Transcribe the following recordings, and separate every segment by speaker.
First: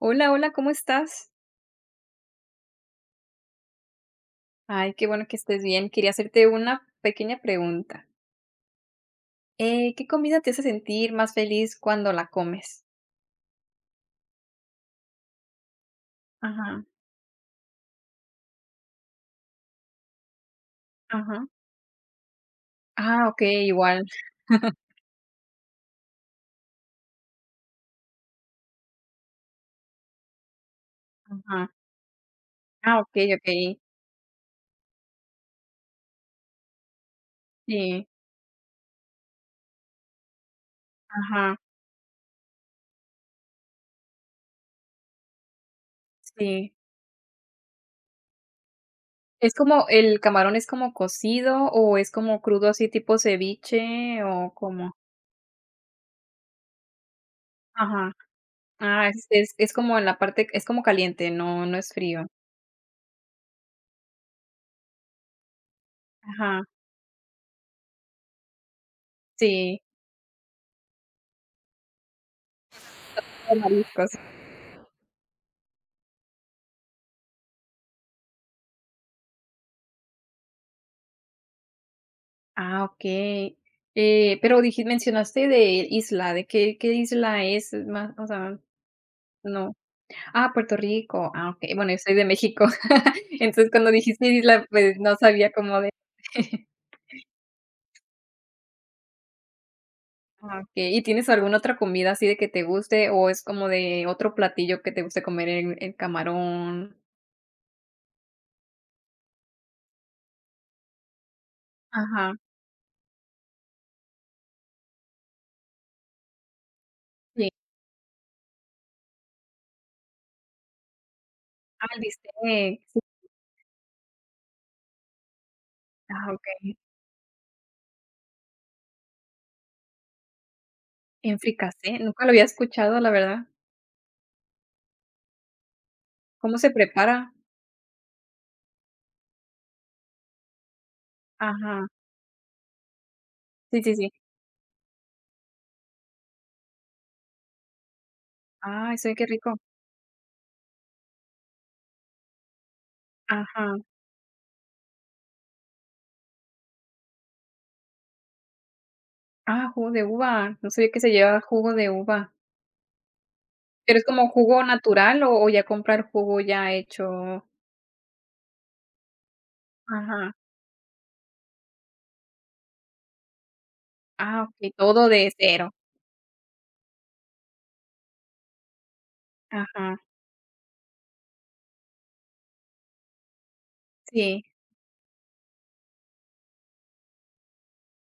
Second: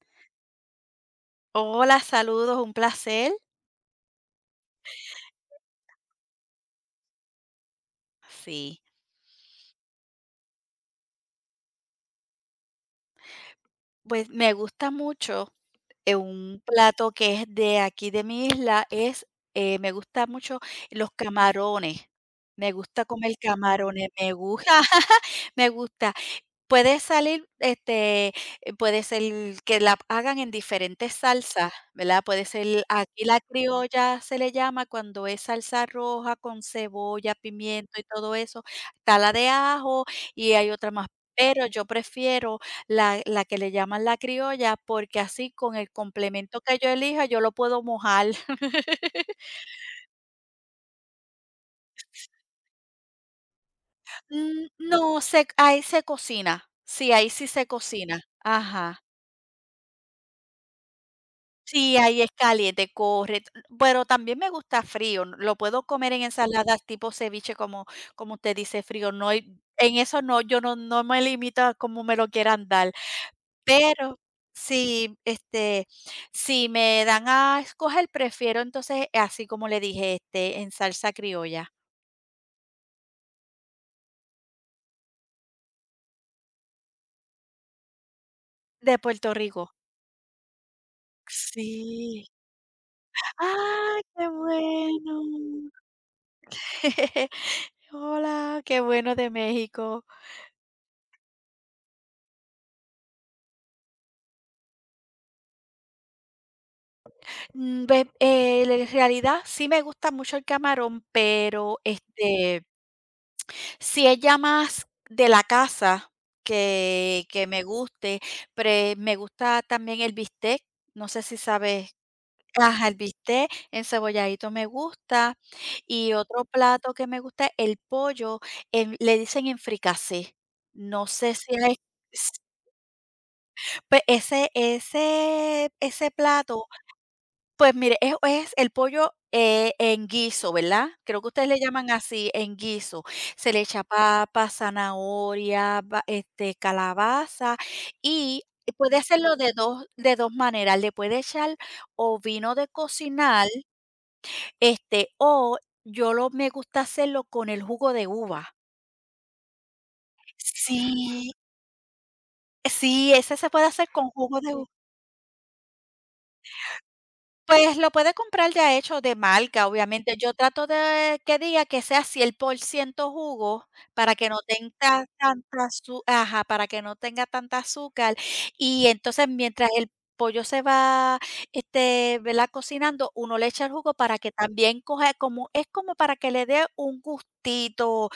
Speaker 1: Hola, hola, ¿cómo estás?
Speaker 2: Hola, saludos, un placer.
Speaker 1: Ay, qué bueno que estés bien. Quería hacerte una pequeña pregunta.
Speaker 2: Sí,
Speaker 1: ¿Qué comida te hace sentir más feliz cuando la comes?
Speaker 2: pues me gusta mucho, un
Speaker 1: Ajá,
Speaker 2: plato que es de aquí de mi isla, me gusta mucho los
Speaker 1: ajá.
Speaker 2: camarones. Me gusta
Speaker 1: Ah,
Speaker 2: comer
Speaker 1: okey, igual.
Speaker 2: camarones, me gusta, me gusta. Puede salir, este, puede ser que la hagan en diferentes
Speaker 1: Ajá.
Speaker 2: salsas, ¿verdad? Puede ser,
Speaker 1: Ah,
Speaker 2: aquí
Speaker 1: okey,
Speaker 2: la
Speaker 1: okey.
Speaker 2: criolla se le llama cuando es salsa roja con cebolla, pimiento y
Speaker 1: Sí.
Speaker 2: todo eso, está la de ajo y hay otra más,
Speaker 1: Ajá,
Speaker 2: pero yo prefiero la que le llaman la criolla, porque así con el complemento
Speaker 1: sí.
Speaker 2: que yo elija, yo lo puedo mojar.
Speaker 1: ¿Es como el camarón es como cocido o es como crudo, así tipo ceviche o
Speaker 2: Mm,
Speaker 1: cómo?
Speaker 2: no, se ahí se cocina, sí, ahí sí se
Speaker 1: Ajá.
Speaker 2: cocina, ajá.
Speaker 1: Ah, es como en la parte es como caliente, no no es
Speaker 2: Sí, ahí
Speaker 1: frío.
Speaker 2: es caliente, corre. Pero también me gusta frío, lo puedo comer en
Speaker 1: Ajá,
Speaker 2: ensaladas tipo ceviche, como usted dice, frío, no hay
Speaker 1: sí,
Speaker 2: en eso no, yo no me limito a cómo me lo quieran dar,
Speaker 1: los mariscos.
Speaker 2: pero sí, si me dan a escoger, prefiero entonces, así como le dije, en salsa criolla
Speaker 1: Ah, okey. Pero diji mencionaste de isla, ¿de qué qué isla es? Es más, o sea,
Speaker 2: de Puerto Rico.
Speaker 1: no. Ah, Puerto Rico. Ah, okey. Bueno, yo soy de
Speaker 2: Sí.
Speaker 1: México. Entonces, cuando
Speaker 2: ¡Ah,
Speaker 1: dijiste
Speaker 2: qué
Speaker 1: isla, pues, no sabía
Speaker 2: bueno!
Speaker 1: cómo de
Speaker 2: Hola, qué bueno de México.
Speaker 1: Ah, okey. ¿Y tienes alguna otra comida así de que te guste, o es como de otro platillo que te guste comer, el camarón?
Speaker 2: Mm, ve en realidad sí me gusta mucho el camarón, pero,
Speaker 1: Ajá,
Speaker 2: si es ya más de la casa que
Speaker 1: sí.
Speaker 2: me guste, pero me gusta también el bistec, no sé si
Speaker 1: Ah,
Speaker 2: sabes
Speaker 1: el bistec.
Speaker 2: ajá, el
Speaker 1: Sí.
Speaker 2: bistec encebolladito me gusta, y
Speaker 1: Ah,
Speaker 2: otro
Speaker 1: okey.
Speaker 2: plato que me gusta, el pollo, en le dicen en fricasé, no sé
Speaker 1: En
Speaker 2: si es
Speaker 1: fricasé, nunca lo había escuchado, la verdad.
Speaker 2: pues ese
Speaker 1: ¿Cómo
Speaker 2: plato.
Speaker 1: se prepara?
Speaker 2: Pues mire, es el pollo, en guiso, ¿verdad? Creo que ustedes le
Speaker 1: Ajá.
Speaker 2: llaman así, en guiso. Se le
Speaker 1: Sí,
Speaker 2: echa
Speaker 1: sí, sí.
Speaker 2: papa, zanahoria, calabaza y
Speaker 1: Ay,
Speaker 2: puede
Speaker 1: se ve qué
Speaker 2: hacerlo de
Speaker 1: rico.
Speaker 2: dos maneras. Le puede echar o vino de cocinar,
Speaker 1: Ajá.
Speaker 2: o yo lo me gusta hacerlo con el jugo de uva.
Speaker 1: Ah, jugo de uva. No sabía que se
Speaker 2: Sí,
Speaker 1: llevaba jugo de uva.
Speaker 2: sí, ese se puede hacer
Speaker 1: ¿Pero es
Speaker 2: con
Speaker 1: como
Speaker 2: jugo de
Speaker 1: jugo natural o ya comprar jugo ya hecho?
Speaker 2: pues, lo puede comprar ya hecho de marca, obviamente.
Speaker 1: Ajá.
Speaker 2: Yo trato de que diga que sea 100% jugo para que no
Speaker 1: Ah, ok
Speaker 2: tenga
Speaker 1: todo de
Speaker 2: tanta
Speaker 1: cero.
Speaker 2: azu ajá, para que no tenga tanta azúcar. Y entonces, mientras
Speaker 1: Ajá,
Speaker 2: el pollo se va, ¿verdad?, cocinando, uno le echa el jugo para que
Speaker 1: sí.
Speaker 2: también coja como es como para que le dé un gustito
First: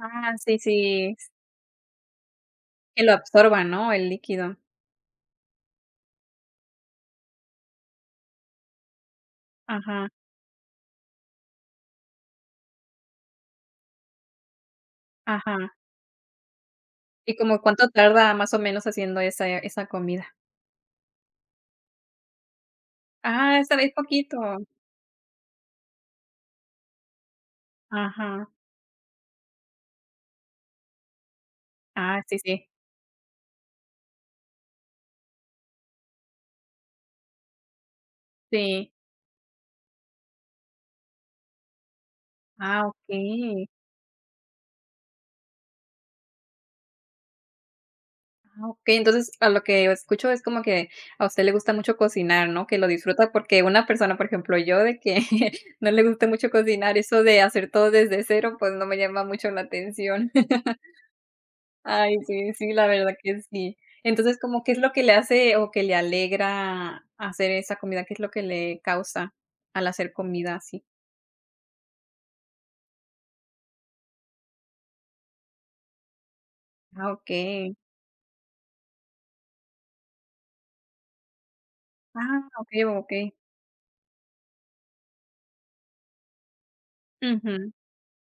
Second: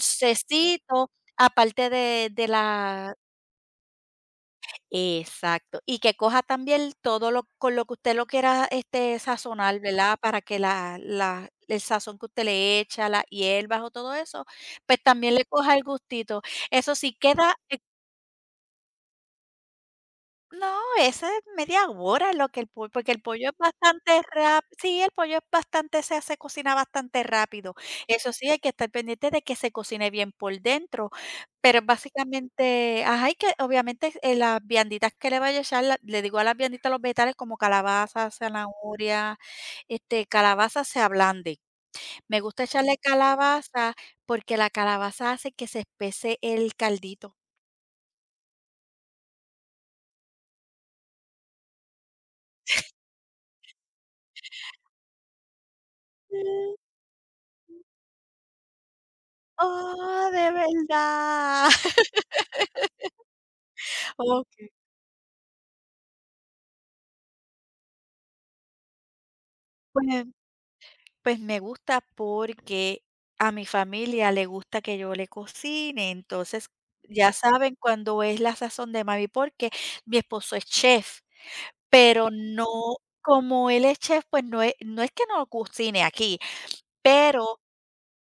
Speaker 1: Ah, sí, sí,
Speaker 2: aparte de
Speaker 1: que lo
Speaker 2: la
Speaker 1: absorba, ¿no?, el líquido.
Speaker 2: exacto, y que coja también todo lo con lo que usted lo quiera, sazonar,
Speaker 1: Ajá,
Speaker 2: ¿verdad? Para que la la el sazón que usted le echa, las hierbas o todo eso, pues también le
Speaker 1: ajá.
Speaker 2: coja el gustito. Eso sí,
Speaker 1: ¿Y
Speaker 2: queda
Speaker 1: como cuánto tarda más o menos haciendo esa comida?
Speaker 2: no, esa es media hora lo que el pollo, porque el pollo es
Speaker 1: Ah, esa vez
Speaker 2: bastante
Speaker 1: poquito.
Speaker 2: rápido. Sí, el pollo es bastante se hace, cocina bastante rápido. Eso
Speaker 1: Ajá.
Speaker 2: sí, hay que estar pendiente de que se cocine bien por dentro, pero
Speaker 1: Ah, sí, sí,
Speaker 2: básicamente, ajá, y que obviamente, las vianditas que le vaya a echar, la le digo a las vianditas, los vegetales como calabaza,
Speaker 1: sí.
Speaker 2: zanahoria, calabaza se ablande. Me gusta
Speaker 1: Ah,
Speaker 2: echarle
Speaker 1: ok
Speaker 2: calabaza, porque la calabaza hace que se espese el caldito.
Speaker 1: Ah, okey, entonces, a lo que escucho es como que a usted le gusta mucho cocinar, ¿no? Que lo disfruta, porque una persona, por ejemplo, yo de que no le gusta mucho
Speaker 2: Mm,
Speaker 1: cocinar, eso de hacer todo desde cero, pues, no me llama mucho la
Speaker 2: oh,
Speaker 1: atención.
Speaker 2: de verdad.
Speaker 1: Ay, sí, sí, la verdad que sí. Entonces, ¿como
Speaker 2: Okey.
Speaker 1: qué es lo que le hace o que le alegra hacer esa comida? ¿Qué es lo que le causa al hacer
Speaker 2: Pues
Speaker 1: comida así?
Speaker 2: pues me gusta porque a mi familia le gusta que yo le cocine, entonces
Speaker 1: Ah,
Speaker 2: ya
Speaker 1: okey.
Speaker 2: saben cuando es la sazón de mami, porque mi esposo es chef, pero
Speaker 1: Ah,
Speaker 2: no
Speaker 1: okey, okey.
Speaker 2: como él es chef, pues no es que no cocine aquí, pero
Speaker 1: Ujú.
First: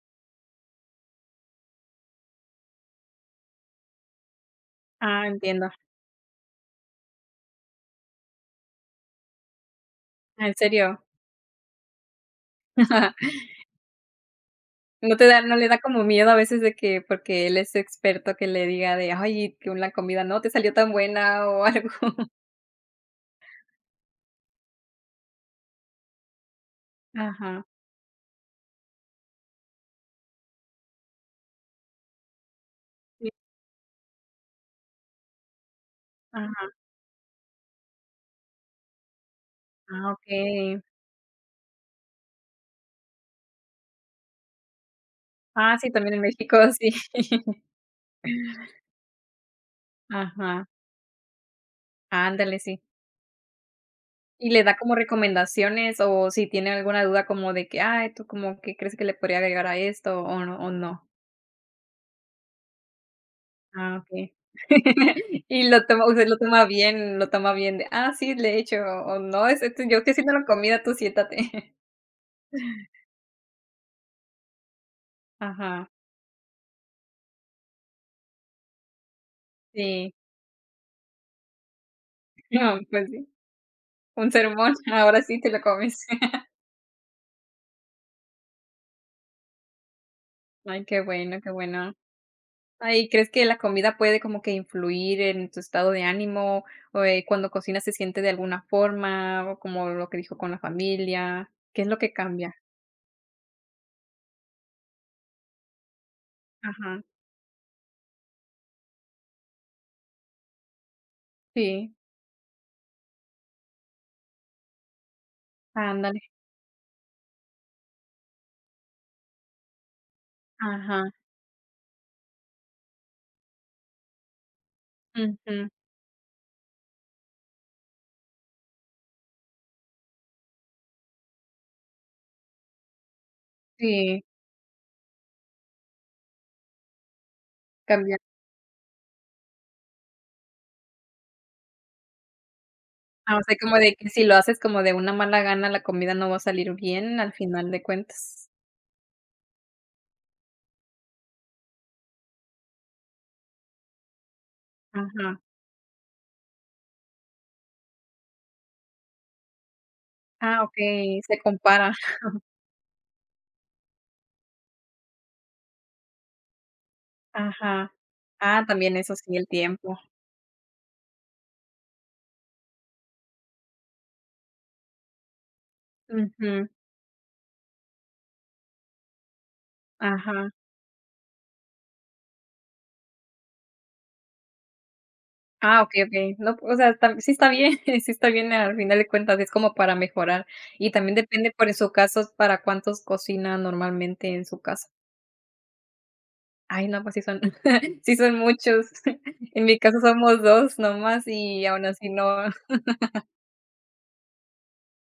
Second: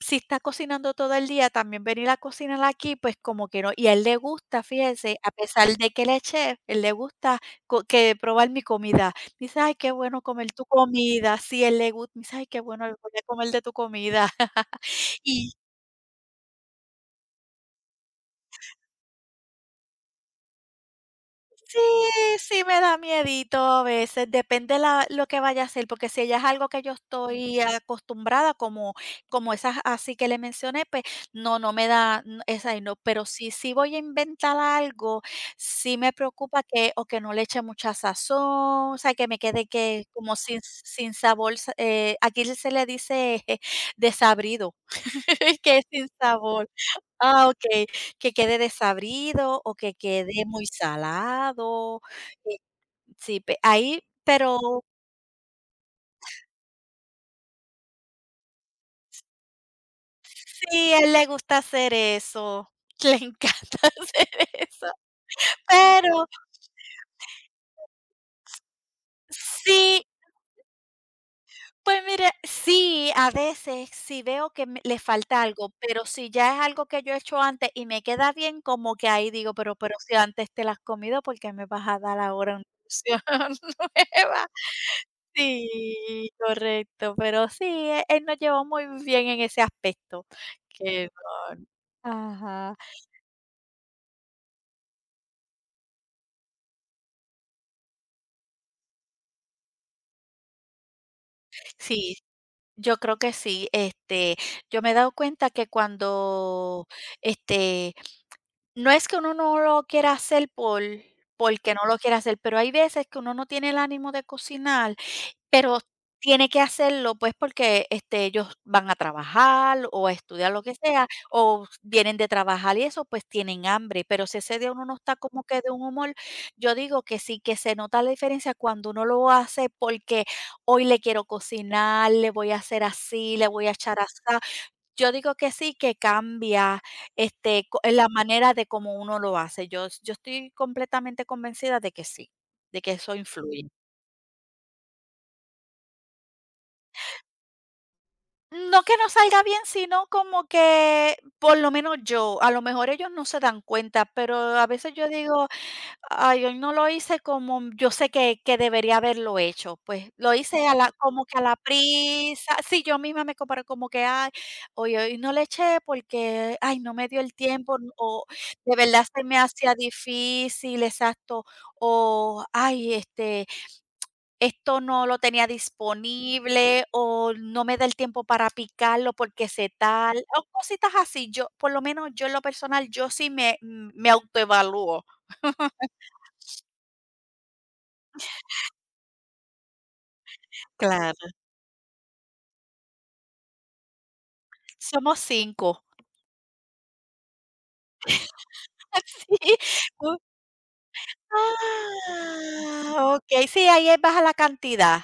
Speaker 2: si está cocinando todo el día, también venir a cocinar aquí, pues como que no. Y a él le gusta, fíjese,
Speaker 1: Ah,
Speaker 2: a pesar
Speaker 1: entiendo.
Speaker 2: de que él es chef, él le gusta co que probar mi comida. Dice: "Ay, qué bueno
Speaker 1: Ah,
Speaker 2: comer
Speaker 1: ¿en
Speaker 2: tu
Speaker 1: serio?
Speaker 2: comida". Sí, él le gusta. Dice: "Ay, qué bueno volver a comer de tu comida".
Speaker 1: No te da
Speaker 2: Y
Speaker 1: no le da como miedo a veces de que porque él es experto que le diga de: "Ay, que la comida no te salió tan buena", o
Speaker 2: Sí,
Speaker 1: algo.
Speaker 2: sí me da miedito a veces, depende la lo que vaya a hacer, porque si ella es algo que yo estoy
Speaker 1: Ajá,
Speaker 2: acostumbrada, como esas así que le mencioné, pues no, no me da, esa y no, pero
Speaker 1: sí,
Speaker 2: si voy a inventar algo, sí me preocupa
Speaker 1: ajá,
Speaker 2: que o que no le eche mucha sazón, o sea, que me quede que
Speaker 1: ah,
Speaker 2: como sin
Speaker 1: okey.
Speaker 2: sin sabor, sa aquí se le dice desabrido,
Speaker 1: Ah,
Speaker 2: que es
Speaker 1: sí,
Speaker 2: sin
Speaker 1: también en México,
Speaker 2: sabor.
Speaker 1: sí.
Speaker 2: Ah, okey, que quede desabrido o que quede muy
Speaker 1: Ajá,
Speaker 2: salado, eh,
Speaker 1: ándale, sí.
Speaker 2: sí, pe ahí
Speaker 1: ¿Y
Speaker 2: pero
Speaker 1: le da como recomendaciones o si tiene alguna duda como de que: "Ay, tú como que crees que le podría agregar a esto", o no o
Speaker 2: sí, a
Speaker 1: no?
Speaker 2: él le gusta hacer eso, le encanta
Speaker 1: Ah, okey.
Speaker 2: hacer eso,
Speaker 1: Y lo toma usted
Speaker 2: pero
Speaker 1: lo toma bien de: "Ah, sí, le he hecho", o: "No, es esto yo
Speaker 2: sí,
Speaker 1: estoy haciendo la comida, tú siéntate".
Speaker 2: pues mira, sí, a veces sí veo que me le falta algo,
Speaker 1: Ajá.
Speaker 2: pero si ya es algo que yo he hecho antes y me queda bien, como que ahí digo: "Pero
Speaker 1: Sí,
Speaker 2: si antes te las has comido, ¿por qué me vas a dar ahora una
Speaker 1: no, pues
Speaker 2: porción
Speaker 1: sí, un
Speaker 2: nueva?".
Speaker 1: sermón, ahora sí te lo comes.
Speaker 2: Sí, correcto, pero sí, él nos llevó muy bien en ese aspecto,
Speaker 1: Ay, qué
Speaker 2: que
Speaker 1: bueno, qué bueno.
Speaker 2: no ajá.
Speaker 1: Ay, ¿crees que la comida puede como que influir en tu estado de ánimo, o, cuando cocinas se siente de alguna forma, o como lo que dijo con la familia? ¿Qué es lo que
Speaker 2: Sí,
Speaker 1: cambia?
Speaker 2: yo creo que sí, yo me he dado cuenta que cuando,
Speaker 1: Ajá,
Speaker 2: este, no es que uno no lo quiera hacer porque no
Speaker 1: sí,
Speaker 2: lo quiera hacer, pero hay veces que uno no tiene el ánimo de cocinar. Pero
Speaker 1: ándale,
Speaker 2: tiene que hacerlo, pues, porque, ellos van a trabajar o a estudiar, lo que
Speaker 1: ajá,
Speaker 2: sea, o vienen de trabajar y eso, pues tienen hambre, pero si ese día uno no está como que
Speaker 1: ujú,
Speaker 2: de un humor, yo digo que sí, que se nota la diferencia cuando uno lo hace porque hoy le quiero cocinar, le voy a hacer así, le voy a echar
Speaker 1: sí,
Speaker 2: asá. Yo digo que sí, que cambia, este, co la
Speaker 1: cambia.
Speaker 2: manera de cómo uno lo hace. Yo estoy completamente convencida de que sí, de que eso
Speaker 1: Ah, o sea,
Speaker 2: influye.
Speaker 1: como de que si lo haces como de una mala gana, la comida no va a salir bien al final de cuentas.
Speaker 2: No que no salga bien, sino como que, por lo menos yo, a lo mejor ellos no se dan cuenta, pero a veces yo
Speaker 1: Ajá.
Speaker 2: digo: "Ay, hoy no lo hice como yo sé que debería haberlo hecho". Pues, lo
Speaker 1: Ah,
Speaker 2: hice a la
Speaker 1: okey,
Speaker 2: como
Speaker 1: se
Speaker 2: que a la
Speaker 1: compara.
Speaker 2: prisa sí, yo misma me comparo como que: "Ay, hoy no le eché porque, ay, no me dio el tiempo",
Speaker 1: Ajá.
Speaker 2: o
Speaker 1: Ah,
Speaker 2: de
Speaker 1: también
Speaker 2: verdad
Speaker 1: eso
Speaker 2: se
Speaker 1: sí,
Speaker 2: me
Speaker 1: el
Speaker 2: hacía
Speaker 1: tiempo.
Speaker 2: difícil, exacto, o: "Ay, esto no lo tenía
Speaker 1: Ujú,
Speaker 2: disponible o no me da el tiempo para picarlo porque se tal o
Speaker 1: ajá.
Speaker 2: cositas así. Yo, por lo menos yo en lo personal, yo sí me autoevalúo.
Speaker 1: Ah, okey, okey. No, o sea, está sí está bien, sí está bien al final de cuentas, es como para mejorar. Y también
Speaker 2: Claro.
Speaker 1: depende, por en su caso, para cuántos cocina normalmente en su casa.
Speaker 2: Somos 5
Speaker 1: Ay, no, pues sí son sí son muchos.
Speaker 2: sí.
Speaker 1: En mi caso
Speaker 2: Uh,
Speaker 1: somos 2 nomás y aún así no
Speaker 2: ah, okey, sí, ahí es baja la cantidad.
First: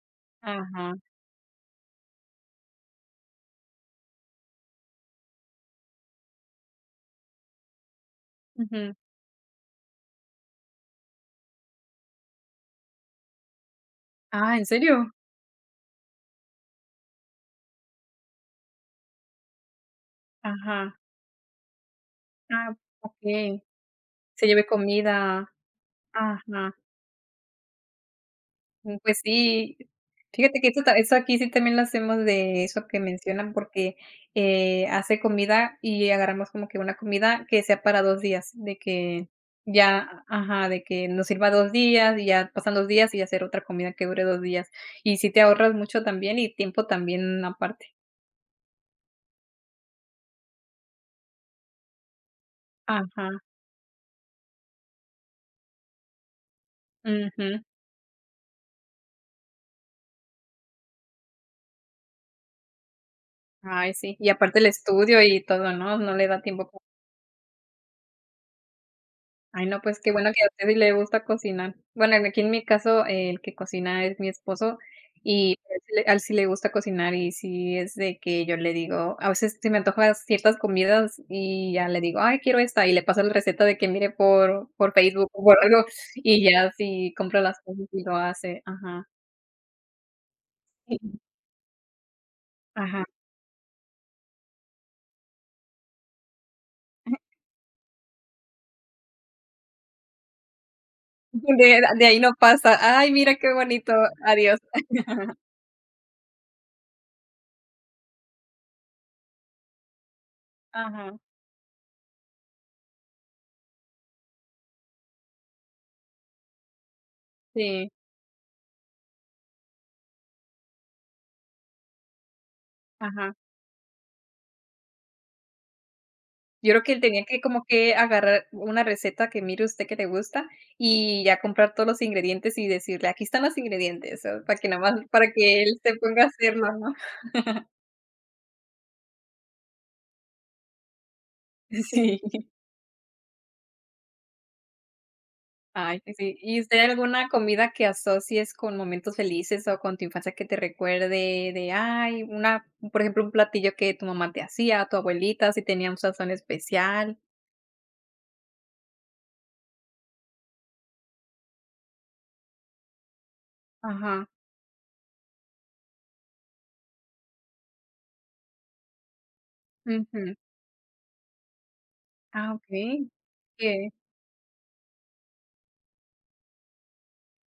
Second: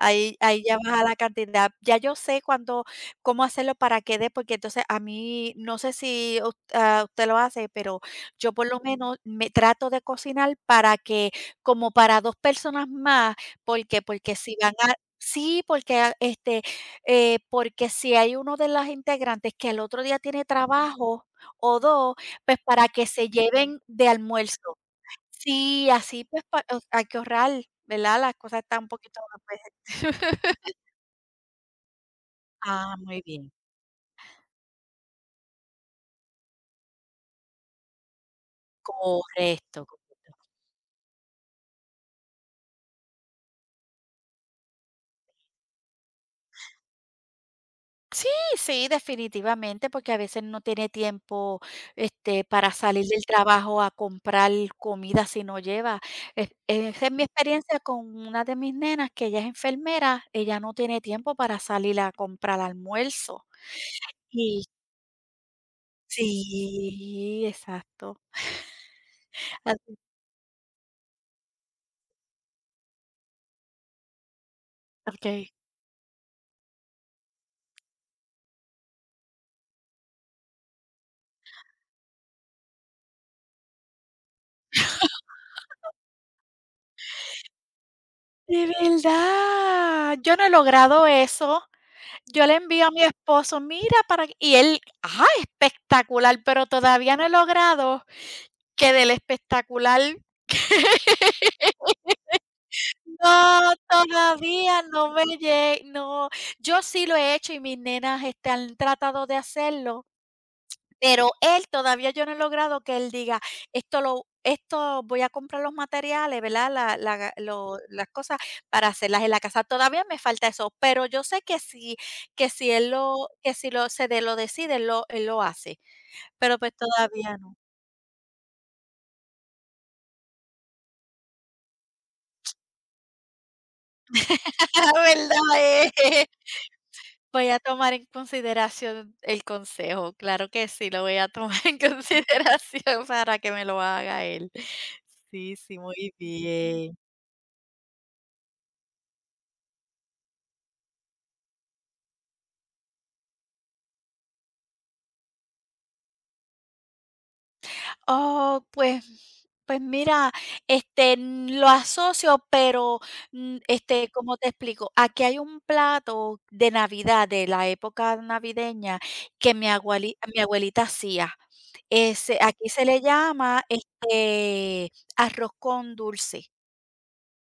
Speaker 2: Ahí ya
Speaker 1: ajá,
Speaker 2: baja la cantidad. Ya yo sé cuándo cómo hacerlo para que dé, porque entonces a mí, no sé si us ah, usted lo hace, pero yo por lo
Speaker 1: ujú.
Speaker 2: menos me trato de cocinar para que como para 2 personas más, porque Porque si
Speaker 1: Ah, ¿en
Speaker 2: van a
Speaker 1: serio?
Speaker 2: sí, porque, porque si hay uno de las integrantes que el otro día tiene
Speaker 1: Ajá.
Speaker 2: trabajo o 2 pues
Speaker 1: Ah,
Speaker 2: para que se
Speaker 1: okey.
Speaker 2: lleven de
Speaker 1: Se lleve
Speaker 2: almuerzo.
Speaker 1: comida.
Speaker 2: Sí, así pues pa
Speaker 1: Ajá.
Speaker 2: o hay que ahorrar, ¿verdad? Las cosas están un
Speaker 1: Mm,
Speaker 2: poquito
Speaker 1: pues
Speaker 2: más.
Speaker 1: sí. Fíjate que esto ta eso aquí sí también lo hacemos de eso
Speaker 2: Ah,
Speaker 1: que
Speaker 2: muy bien.
Speaker 1: mencionan, porque, hace comida y agarramos como que una comida que sea para 2 días, de que
Speaker 2: Correcto.
Speaker 1: ya ajá, de que nos sirva 2 días y ya pasan 2 días y hacer otra comida que dure 2 días. Y sí te ahorras mucho también y tiempo también aparte.
Speaker 2: Sí, sí, definitivamente, porque a veces no tiene tiempo, para salir del
Speaker 1: Ajá,
Speaker 2: trabajo a comprar comida si no lleva. Es esa es mi
Speaker 1: ujú.
Speaker 2: experiencia con una de mis nenas, que ella es enfermera, ella no tiene tiempo para salir a comprar almuerzo.
Speaker 1: Ay, sí. Y aparte
Speaker 2: Y
Speaker 1: el estudio y todo, ¿no? No le da tiempo
Speaker 2: sí, exacto.
Speaker 1: Ay, no,
Speaker 2: Así
Speaker 1: pues qué bueno que a usted sí le gusta cocinar. Bueno, en aquí en mi caso, el que cocina es mi esposo
Speaker 2: okey.
Speaker 1: y a él sí le a él sí le gusta cocinar y sí es de que yo le digo, a veces se me antojan ciertas comidas y ya le digo: "Ay, quiero esta", y le paso la receta de que mire por Facebook o por algo, y ya así compra las cosas y lo hace.
Speaker 2: De
Speaker 1: Ajá.
Speaker 2: verdad, yo no he
Speaker 1: Sí.
Speaker 2: logrado eso. Yo le envío a mi
Speaker 1: Ajá.
Speaker 2: esposo: "Mira para que" y él: "Ah, espectacular", pero todavía no he logrado que del espectacular
Speaker 1: De ahí no pasa. Ay, mira qué
Speaker 2: no,
Speaker 1: bonito. Adiós.
Speaker 2: todavía no me lle no. Yo sí lo he hecho y mis nenas, han tratado de hacerlo,
Speaker 1: Ajá.
Speaker 2: pero él todavía yo no he logrado que él diga: esto voy a comprar los materiales", ¿verdad? La la lo
Speaker 1: Sí.
Speaker 2: las cosas para hacerlas en la casa. Todavía me falta eso, pero yo sé que si él lo
Speaker 1: Ajá.
Speaker 2: que si lo se de lo decide, él lo hace. Pero, pues,
Speaker 1: Yo creo que él tenía
Speaker 2: todavía
Speaker 1: que
Speaker 2: no.
Speaker 1: como que agarrar una receta que mire usted que le gusta, y ya comprar todos los ingredientes y decirle: "Aquí están los ingredientes", o para que nada más para que él
Speaker 2: ¿Verdad?
Speaker 1: se ponga
Speaker 2: Eh,
Speaker 1: a hacerlo, ¿no?
Speaker 2: voy a tomar en consideración el consejo. Claro que sí, lo voy a tomar en
Speaker 1: Sí.
Speaker 2: consideración para que me lo haga él. Sí, sí,
Speaker 1: Ay, que
Speaker 2: muy
Speaker 1: sí. ¿Y usted
Speaker 2: bien.
Speaker 1: alguna comida que asocies con momentos felices o con tu infancia que te recuerde de, ay, una, por ejemplo, un platillo que tu mamá te hacía, tu abuelita, si tenía un sazón especial?
Speaker 2: Oh, pues mira, lo asocio, pero,
Speaker 1: Ajá.
Speaker 2: ¿cómo te explico? Aquí hay un plato de Navidad, de la época navideña, que mi aguali
Speaker 1: Ujú.
Speaker 2: mi abuelita hacía. Ese
Speaker 1: Ah,
Speaker 2: aquí se le
Speaker 1: okey.
Speaker 2: llama,
Speaker 1: ¿Qué?
Speaker 2: arroz con dulce.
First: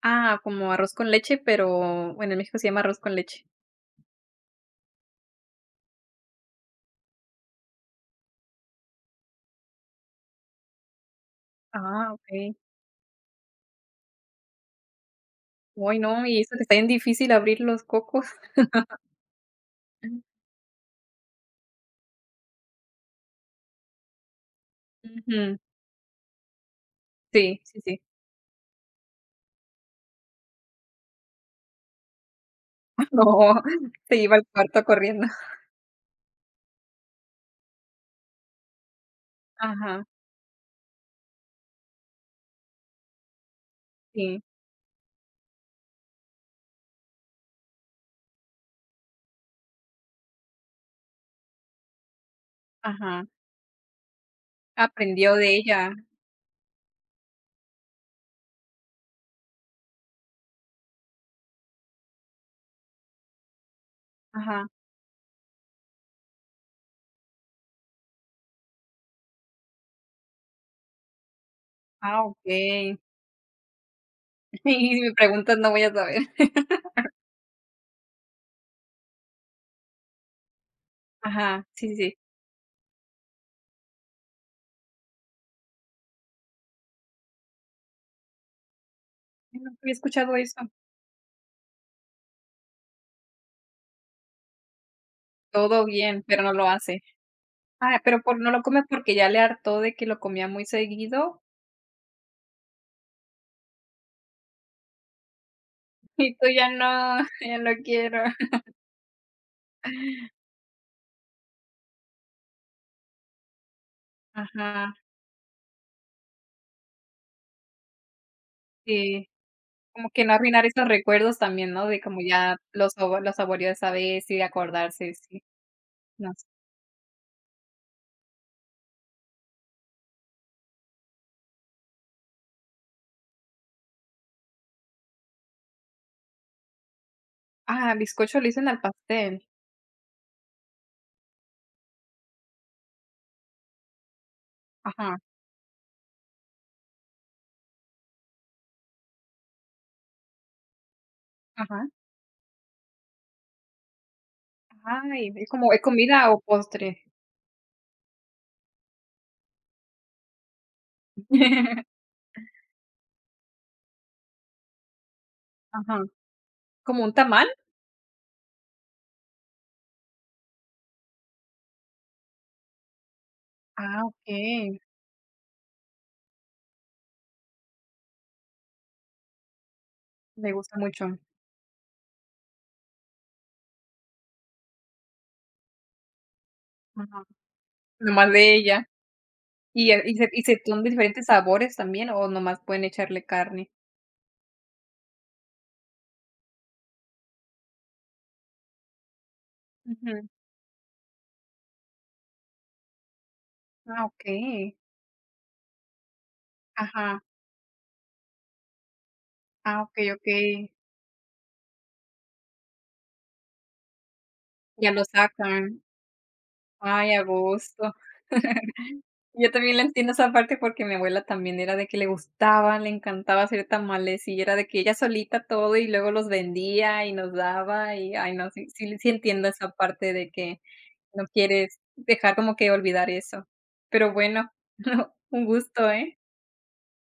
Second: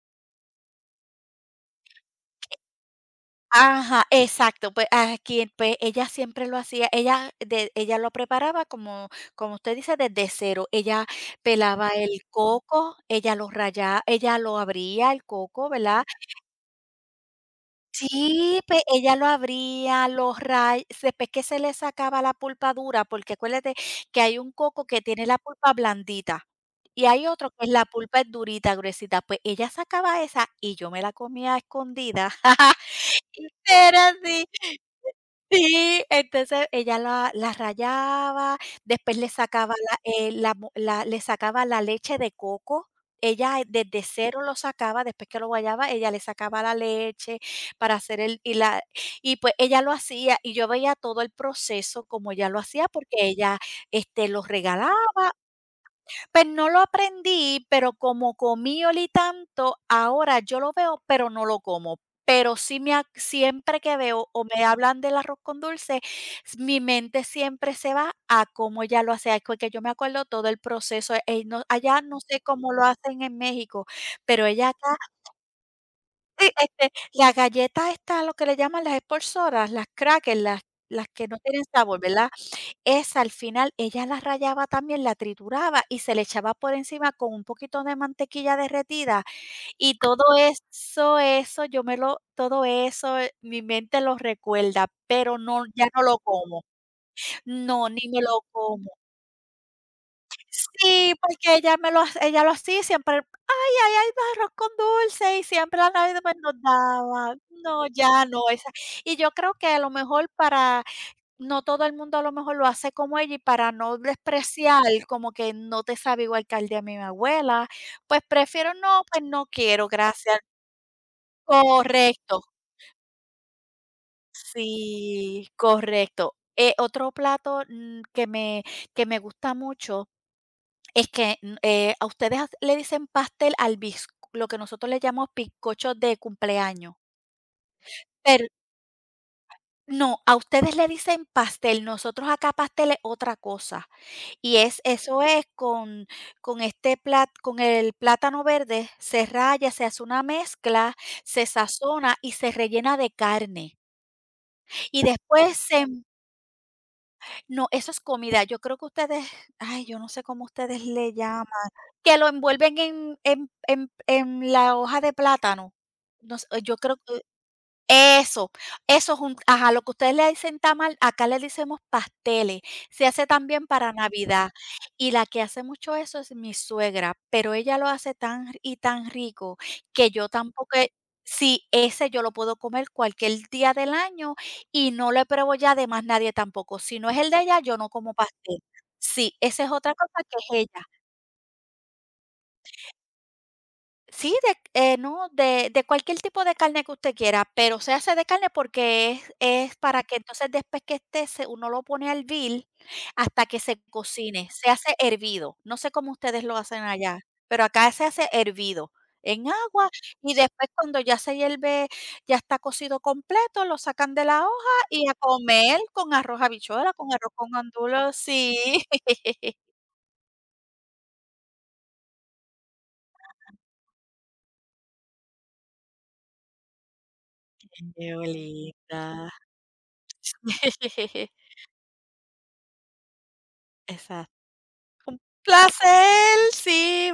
Speaker 1: Ah, como arroz con leche, pero bueno, en México se llama arroz con leche.
Speaker 2: Ajá, exacto. Pues, aquí, pues, ella siempre lo hacía, ella lo preparaba como usted dice, desde cero. Ella pelaba
Speaker 1: Ah,
Speaker 2: el
Speaker 1: okey.
Speaker 2: coco, ella lo abría el coco,
Speaker 1: Uy,
Speaker 2: ¿verdad?
Speaker 1: no, y eso que está bien difícil abrir los cocos.
Speaker 2: Sí, pues, ella lo abría, lo ra después que se le sacaba la pulpa dura, porque acuérdate que hay un coco que tiene la
Speaker 1: Ujú.
Speaker 2: pulpa blandita, y hay otro
Speaker 1: Sí,
Speaker 2: que es
Speaker 1: sí,
Speaker 2: la
Speaker 1: sí.
Speaker 2: pulpa es durita, gruesita. Pues, ella sacaba esa y yo me la comía a escondidas.
Speaker 1: No,
Speaker 2: Era
Speaker 1: se iba al
Speaker 2: así.
Speaker 1: cuarto corriendo.
Speaker 2: Sí, entonces ella la rallaba, después
Speaker 1: Ajá,
Speaker 2: le sacaba la leche de coco. Ella desde cero
Speaker 1: sí,
Speaker 2: lo sacaba, después que lo guayaba, ella le sacaba la leche para hacer el y la y pues ella lo hacía, y yo veía todo el proceso como ella lo hacía, porque
Speaker 1: ajá.
Speaker 2: ella, lo regalaba.
Speaker 1: Aprendió de ella.
Speaker 2: Pues no lo aprendí, pero como comí y olí tanto, ahora yo lo veo, pero no lo como. Pero sí me ac siempre que veo o me
Speaker 1: Ajá.
Speaker 2: hablan del arroz con dulce, mi mente siempre se va a cómo ella lo hace, ay, porque yo me acuerdo todo el proceso, no allá no
Speaker 1: Ah,
Speaker 2: sé cómo lo
Speaker 1: okey.
Speaker 2: hacen en México, pero ella acá,
Speaker 1: Y si me preguntas, no voy a saber.
Speaker 2: sí, la galleta esta, lo que le llaman las Sport las crackers, las que no tienen
Speaker 1: Ajá, sí,
Speaker 2: sabor,
Speaker 1: sí.
Speaker 2: ¿verdad? Esa al final ella la rayaba también, la trituraba y se le echaba por encima con un poquito de mantequilla derretida,
Speaker 1: Ay, nunca había
Speaker 2: y todo
Speaker 1: escuchado eso.
Speaker 2: eso eso yo me lo todo eso, mi mente lo recuerda, pero no, ya
Speaker 1: Todo
Speaker 2: no lo
Speaker 1: bien, pero no
Speaker 2: como.
Speaker 1: lo hace.
Speaker 2: No,
Speaker 1: Ah,
Speaker 2: ni me
Speaker 1: pero por
Speaker 2: lo
Speaker 1: no lo come
Speaker 2: como.
Speaker 1: porque ya le hartó de que lo comía muy
Speaker 2: Sí,
Speaker 1: seguido,
Speaker 2: porque ella me lo ha ella lo hacía y siempre: "Ay, ay, ay, arroz con dulce", y siempre la Navidad,
Speaker 1: y
Speaker 2: pues,
Speaker 1: tú
Speaker 2: nos
Speaker 1: ya no,
Speaker 2: daba.
Speaker 1: ya no
Speaker 2: No,
Speaker 1: quiero.
Speaker 2: ya no, esa y yo creo que a lo mejor para no todo el mundo a lo mejor lo hace como ella y para no despreciar,
Speaker 1: Ajá,
Speaker 2: como que no te sabe igual que al de mi abuela, pues prefiero no, pues
Speaker 1: sí.
Speaker 2: no quiero,
Speaker 1: Como que no
Speaker 2: gracias.
Speaker 1: arruinar esos recuerdos también, ¿no? De como
Speaker 2: Correcto,
Speaker 1: ya los sabo lo saboreó esa vez y de acordarse, sí,
Speaker 2: sí,
Speaker 1: no
Speaker 2: correcto.
Speaker 1: sé.
Speaker 2: Otro plato, que me gusta mucho es que, a ustedes as le dicen pastel al bizc lo que nosotros le llamamos bizcocho de cumpleaños.
Speaker 1: Ah, bizcocho le dicen al pastel.
Speaker 2: No, a ustedes le dicen pastel, nosotros acá pastel es otra cosa. Y es
Speaker 1: Ajá,
Speaker 2: eso es con este plat con el plátano verde, se raya, se hace una mezcla, se
Speaker 1: ajá.
Speaker 2: sazona y se rellena de carne. Y
Speaker 1: Ay, ¿es
Speaker 2: después
Speaker 1: como es
Speaker 2: se
Speaker 1: comida o postre?
Speaker 2: no, eso es comida. Yo creo que ustedes, ay, yo no sé cómo ustedes le llaman, que lo envuelven en la hoja de plátano.
Speaker 1: Ajá,
Speaker 2: No sé, yo creo
Speaker 1: ¿como un tamal?
Speaker 2: eso, eso es un ajá, lo que ustedes le dicen tamal, acá le decimos pasteles. Se hace también para
Speaker 1: Ah,
Speaker 2: Navidad.
Speaker 1: okey,
Speaker 2: Y la que hace mucho eso es mi suegra, pero ella lo hace tan r y tan rico que yo
Speaker 1: me gusta
Speaker 2: tampoco he
Speaker 1: mucho.
Speaker 2: sí, ese yo lo puedo comer cualquier día del año y no le pruebo ya de más nadie tampoco. Si no es
Speaker 1: Ajá,
Speaker 2: el de ella, yo no como
Speaker 1: nomás de
Speaker 2: pastel.
Speaker 1: ella.
Speaker 2: Sí, esa es otra cosa que
Speaker 1: Y se
Speaker 2: es
Speaker 1: son
Speaker 2: ella.
Speaker 1: diferentes sabores también o nomás pueden echarle carne?
Speaker 2: Sí, de no, de cualquier tipo de carne que usted quiera, pero se hace de carne porque es para que
Speaker 1: Ujú.
Speaker 2: entonces después que esté se uno lo pone a hervir hasta que se
Speaker 1: Ah,
Speaker 2: cocine, se
Speaker 1: okey.
Speaker 2: hace hervido. No sé cómo ustedes lo hacen allá,
Speaker 1: Ajá.
Speaker 2: pero acá se hace hervido en
Speaker 1: Ah,
Speaker 2: agua
Speaker 1: okey,
Speaker 2: y
Speaker 1: okey.
Speaker 2: después cuando ya se hierve, ya está cocido completo, lo sacan de la hoja
Speaker 1: Ya lo
Speaker 2: y a comer
Speaker 1: sacan.
Speaker 2: con arroz habichuela, con
Speaker 1: Ay, a
Speaker 2: arroz con
Speaker 1: gusto.
Speaker 2: gandules, sí.
Speaker 1: Yo también la entiendo esa parte porque mi abuela también era de que le gustaba, le encantaba hacer tamales y era de que ella solita todo y luego los vendía y nos daba
Speaker 2: ¡Qué
Speaker 1: y, ay no, sí, sí, sí
Speaker 2: bonita!
Speaker 1: entiendo esa parte de que no quieres dejar como que olvidar eso. Pero
Speaker 2: Exacto.
Speaker 1: bueno,
Speaker 2: Un
Speaker 1: un gusto, ¿eh?
Speaker 2: placer, sí.